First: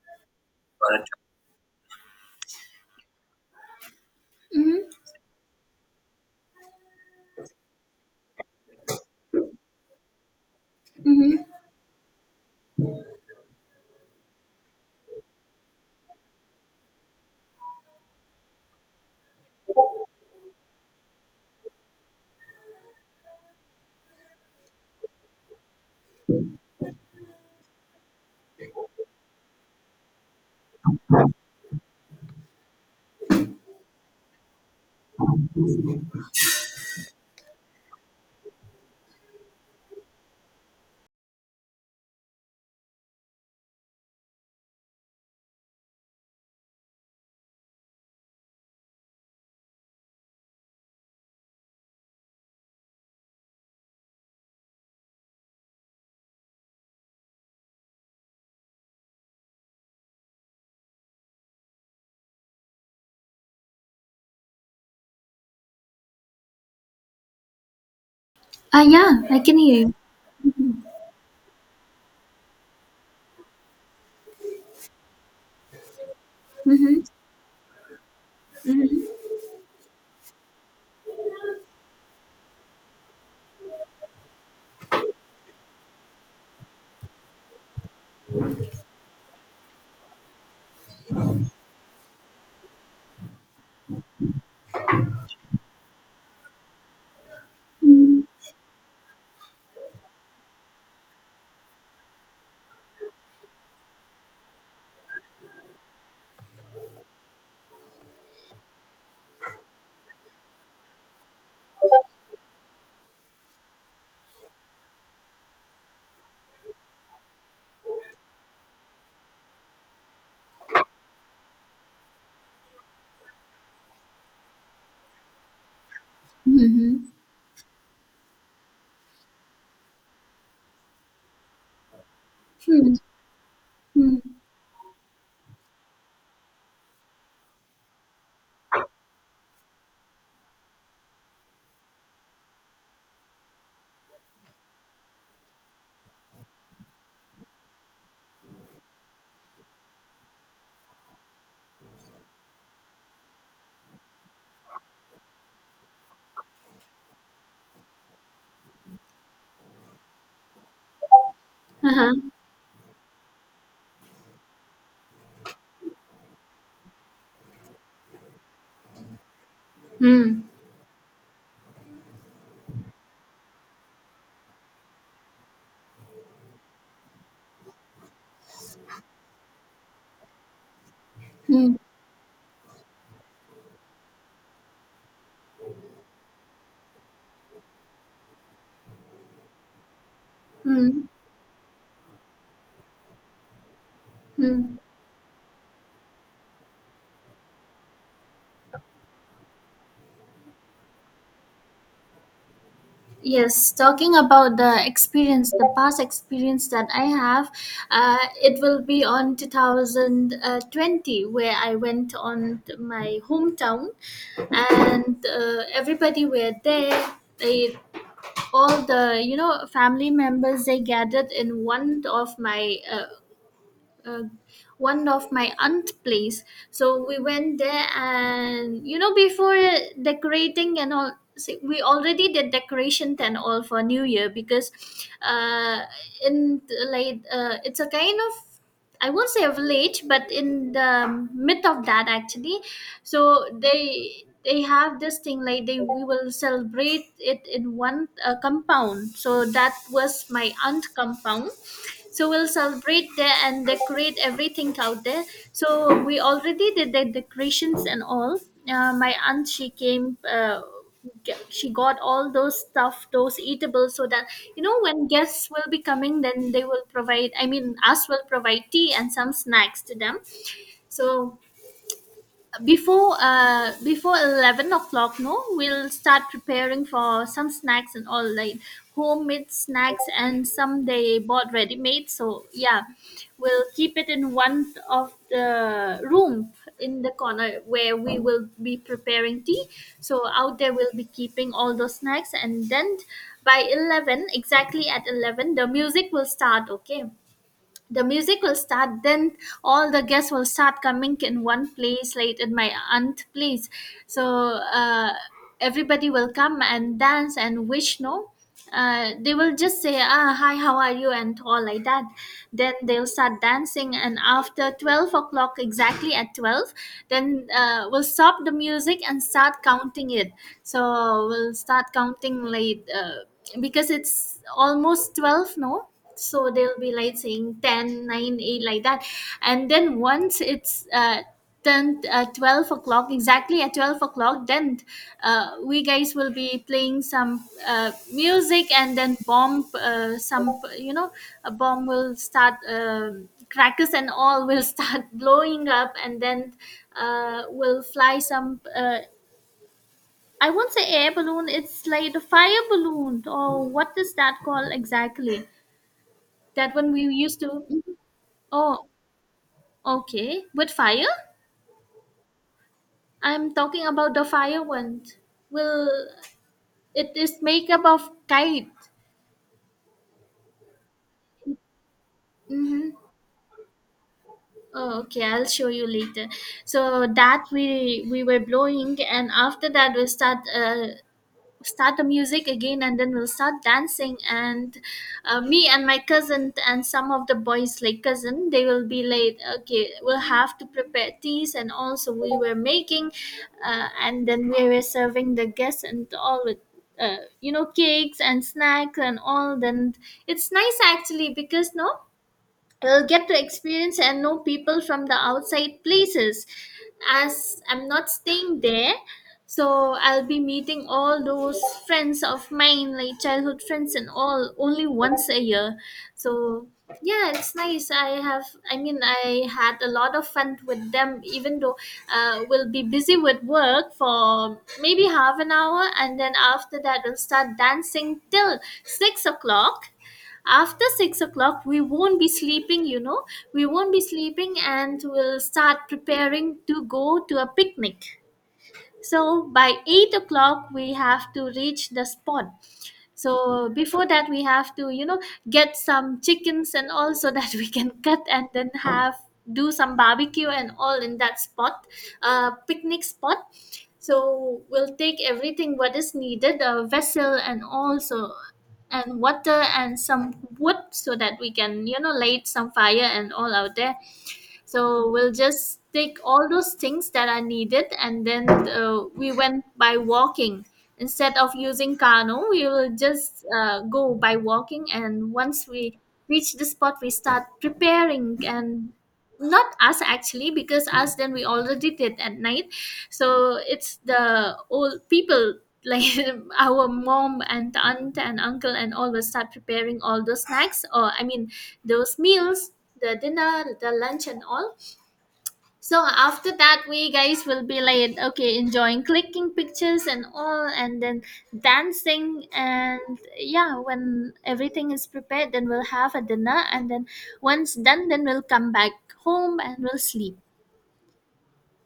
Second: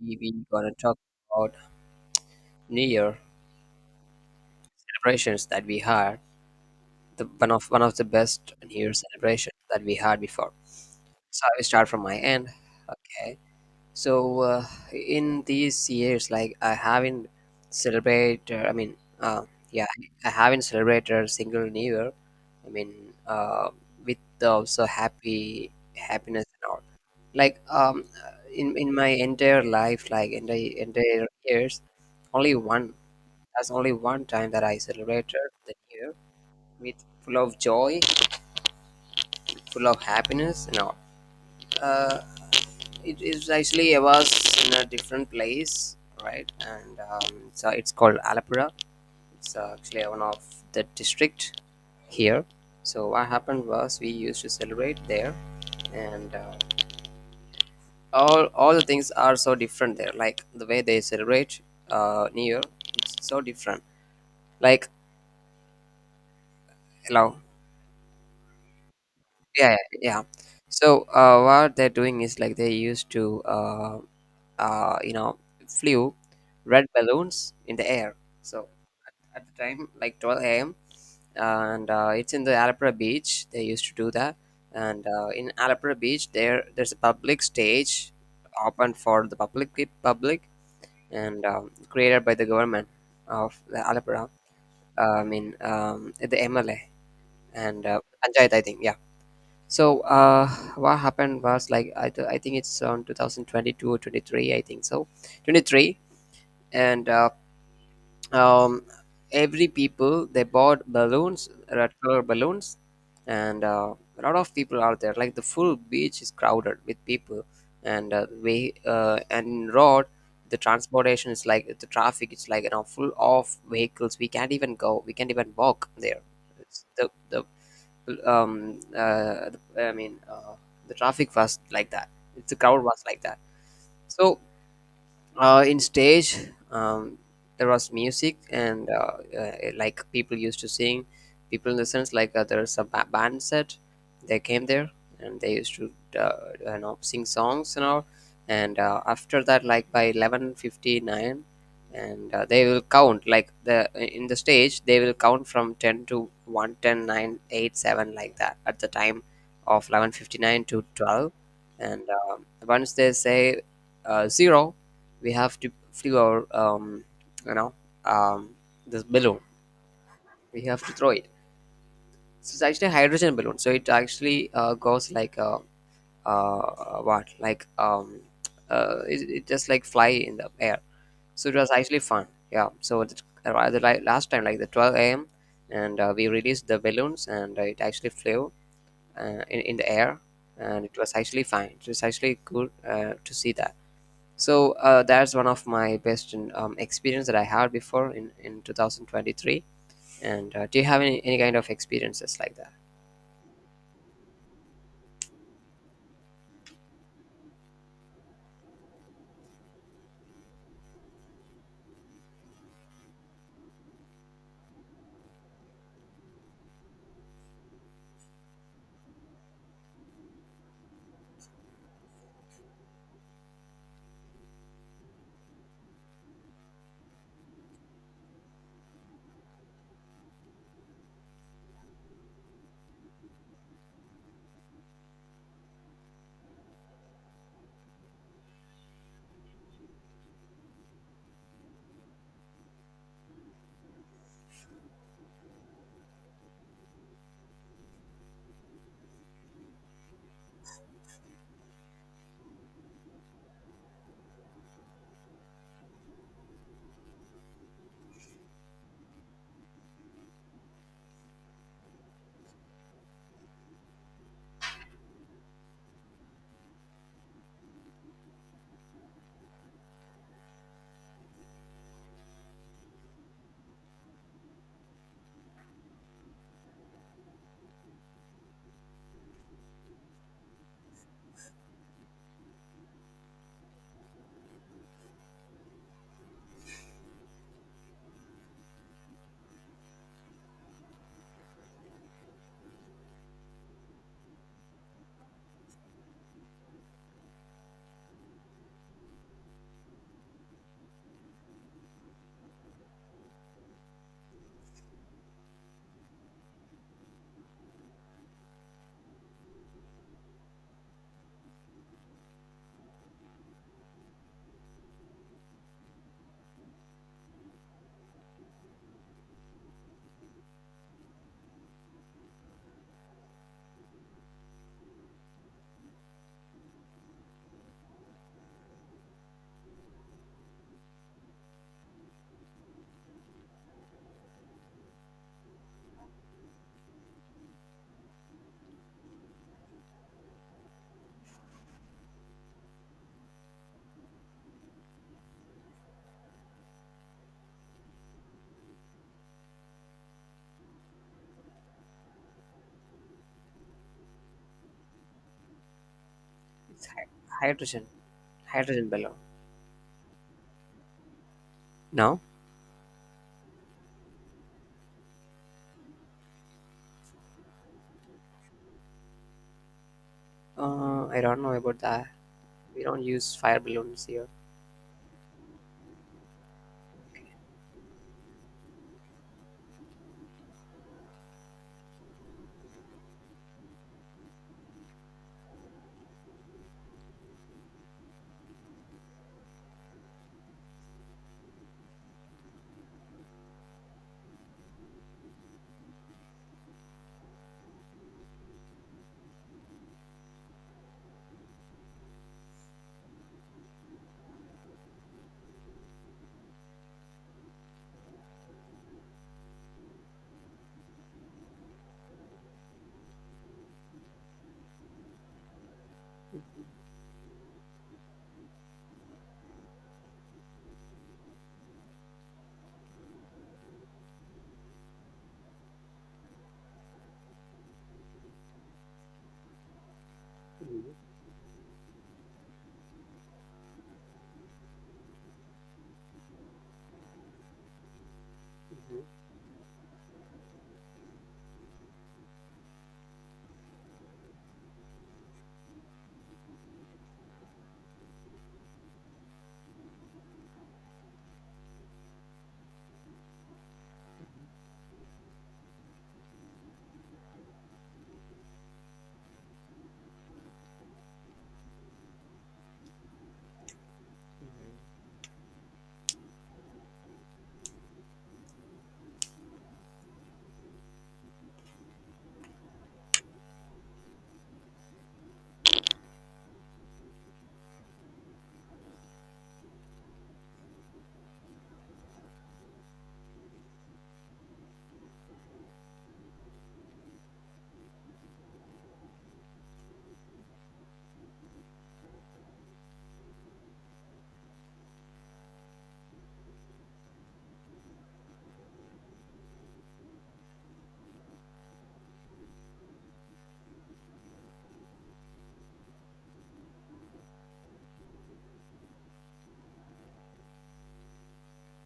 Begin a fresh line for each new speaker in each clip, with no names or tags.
We gonna talk
Correct.
about New Year
Mm-hmm.
celebrations that we had. The one of the best New Year celebration that we had before. So
Mm-hmm.
I will start from my end. Okay. So in these years, like I haven't celebrated. Yeah, I haven't celebrated a single New Year. I mean, uh, with also happy happiness and all. Like in my entire life, like entire years, only one that's only one time that I celebrated the year with full of joy, full of happiness. No, uh, it is actually I was in a different place, right? And so it's called Alapura. It's actually one of the district here. So what happened was we used to celebrate there, and all the things are so different there. Like the way they celebrate New Year, it's so different. Like hello,
Ah, yeah, I can
yeah yeah
hear you.
yeah. So what they're doing is like they used to uh, you know flew red
Mm-hmm.
balloons in the air, so
Mm-hmm.
at the time like 12 a.m., and it's in the alapra beach they used to do that. And in alapra beach, there's a public stage open for the public, and created by the government of the alapra. The mla and panchayat, I think. Yeah. So what happened was like I think it's on 2022 or 23, I think. So 23. And um, every people they bought balloons, red color balloons. And a lot of people are there, like the full beach is crowded with people. And we and road, the transportation is like the traffic is like, you know, full of vehicles. We can't even go, we can't even walk there. It's
Mm-hmm.
the um uh, I mean The traffic was like that. It's the crowd
Hmm.
was like that.
Hmm.
So in stage, um, there was music. And like people used to sing. People in the sense, like there's a band set, they came there and they used to sing songs and all. And after that, like by 11:59. And they will count like the, in the stage they will count from 10 to 1, 10, 9, 8, 7 like that, at the time of 11:59 to 12. And
Uh-huh.
once they say zero, we have to flew our you know um, this balloon,
Hmm.
we have to throw it. So it's actually a hydrogen balloon, so it actually goes like what like it, it just like fly in the air. So it was
Hmm.
actually fun. Yeah, so the last time, like the 12 a.m., and we released the balloons and it actually flew in the air. And it
Hmm.
was actually fine, it was actually cool to see that. So
Hmm.
that's one of my best experience that I had before in 2023. And do you have any kind of experiences like that?
Yes, talking about the experience, the past experience that I have, it will be on 2020, where I went on to my hometown, and everybody were there. They, all the family members, they gathered in one of my uh, aunt place. So we went there, and you know, before decorating and all, see, we already did decorations and all for new year, because uh in the, like, it's a kind of, I won't say a village, but in the myth of that actually. So they have this thing, like they, we will celebrate it in one compound. So that was my aunt compound, so we'll celebrate there and decorate everything out there. So we already did the decorations and all. My aunt, she came, she got all those stuff, those eatables, so that you know, when guests will be coming, then they will provide, I mean, us will provide tea and some snacks to them. So before 11 o'clock, no, we'll start preparing for some snacks and all, like homemade snacks, and some they bought ready made. So yeah, we'll keep it in one of the room, in the corner where we will be preparing tea. So out there we'll be keeping all those snacks, and then by 11, exactly at 11, the music will start. Okay, the music will start, then all the guests will start coming in one place, like in my aunt place. So uh, everybody will come and dance and wish, no, they will just say, ah, hi, how are you, and all like that. Then they'll start dancing, and after 12 o'clock, exactly at 12, then we'll stop the music and start counting it. So we'll start counting, like, because it's almost 12, no. So they'll be like saying 10, nine, 8, like that. And then once it's 10, 12 o'clock, exactly at 12 o'clock, then we guys will be playing some music, and then bomb, some, you know, a bomb will start, crackers and all will start blowing up. And then will fly some, I won't say air balloon, it's like a fire balloon, or what is that called exactly, that
It's
one we used to.
hydrogen,
Oh,
hydrogen balloon.
okay. With fire?
No,
I'm talking about the fire one. Well, it is make up of kite.
I don't know about that. We
Mm-hmm.
don't use fire balloons here.
Oh, okay, I'll show you later. So that we were blowing, and after that we start the music again, and then we'll start dancing. And me and my cousin and some of the boys, like cousin, they will be like, okay, we'll have to prepare teas. And also we were making, and then we were serving the guests and all with, you know, cakes and snacks and all. Then it's nice actually, because no, I will get to experience and know people from the outside places, as I'm not staying there. So I'll be meeting all those friends of mine, like childhood friends and all, only once a year. So yeah, it's nice. I have, I mean, I had a lot of fun with them, even though we'll be busy with work for maybe half an hour. And then after that we'll start dancing till 6 o'clock. After
Mm.
6 o'clock, we won't be sleeping, we won't be sleeping, and we'll start preparing to go to a picnic. So by 8 o'clock, we have to reach the spot. So before that, we have to, get some chickens and all, so that we can cut and then have, do some barbecue and all in that spot, picnic spot. So we'll take everything what is needed, a vessel, and also, and water and some wood so that we can, light some fire and all out there. So we'll just take all those things that are needed. And then we went by walking instead of using Kano. We will just go by walking, and once we reach the spot, we start preparing. And not us actually, because us, then, we already did at night. So it's the old people, like, our mom and aunt and uncle and all will start preparing all those snacks, or I mean, those meals, the dinner, the lunch and all. So after that, we guys will be like, okay, enjoying, clicking pictures and all, and then dancing. And yeah, when everything is prepared, then we'll have a dinner, and then once done, then we'll come back home, and we'll sleep.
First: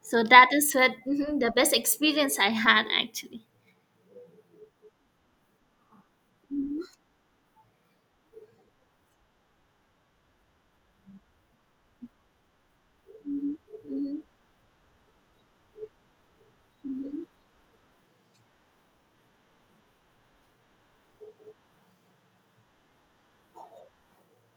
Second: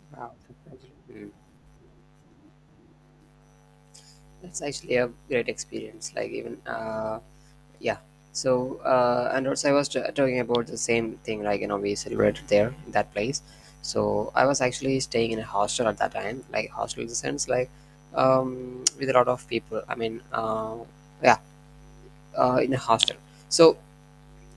So
Wow,
that is
that's
what
actually— mm,
the best experience I had actually.
that's actually a great experience. Like even yeah. So, and also I was talking about the same thing, like, you know, we celebrated there, in that place.
Hmm.
So I was actually staying in a hostel at that time, like hostel in the sense, like, with a lot of people. Yeah, in a hostel. So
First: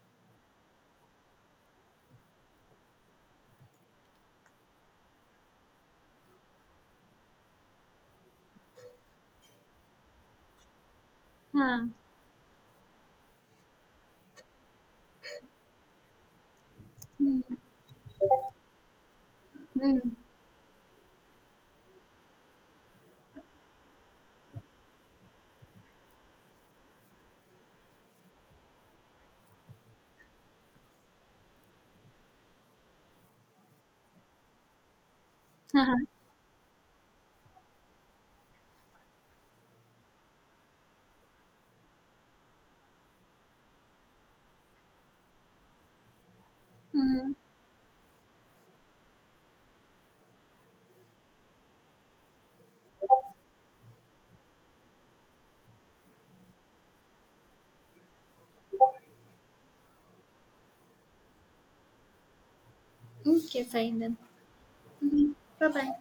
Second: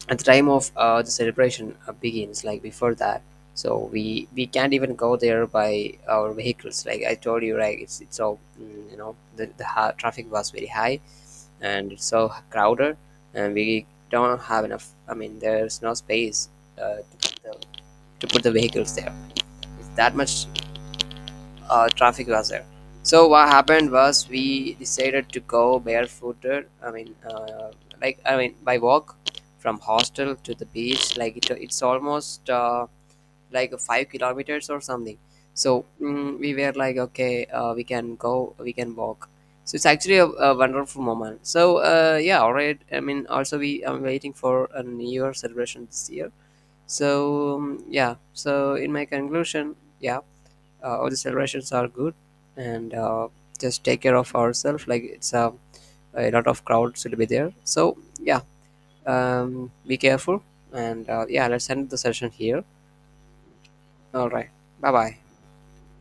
at the time of the celebration begins, like before that, so we can't even go there by our vehicles. Like I told you, right? It's so mm, you know, the traffic was very high and
Mm.
it's so crowded. And we don't have enough, I mean there's no space put to put the vehicles there. It's
Mm.
that much traffic was there. So what happened was we decided to go barefooted, by walk, from hostel to the beach. Like it's almost like 5 kilometers or something. So
Uh-huh.
mm, we were like, okay, we can go, we can walk. So it's actually a wonderful moment. So yeah, all right, I mean also we I'm waiting for a new year celebration this year.
Mhm.
So yeah, so in my conclusion, yeah, all the celebrations are good. And just take care of ourselves. A lot of crowds will be there, so yeah, be careful. And yeah, let's end the session here.
Okay, fine then.
All right, bye bye.
Bye bye.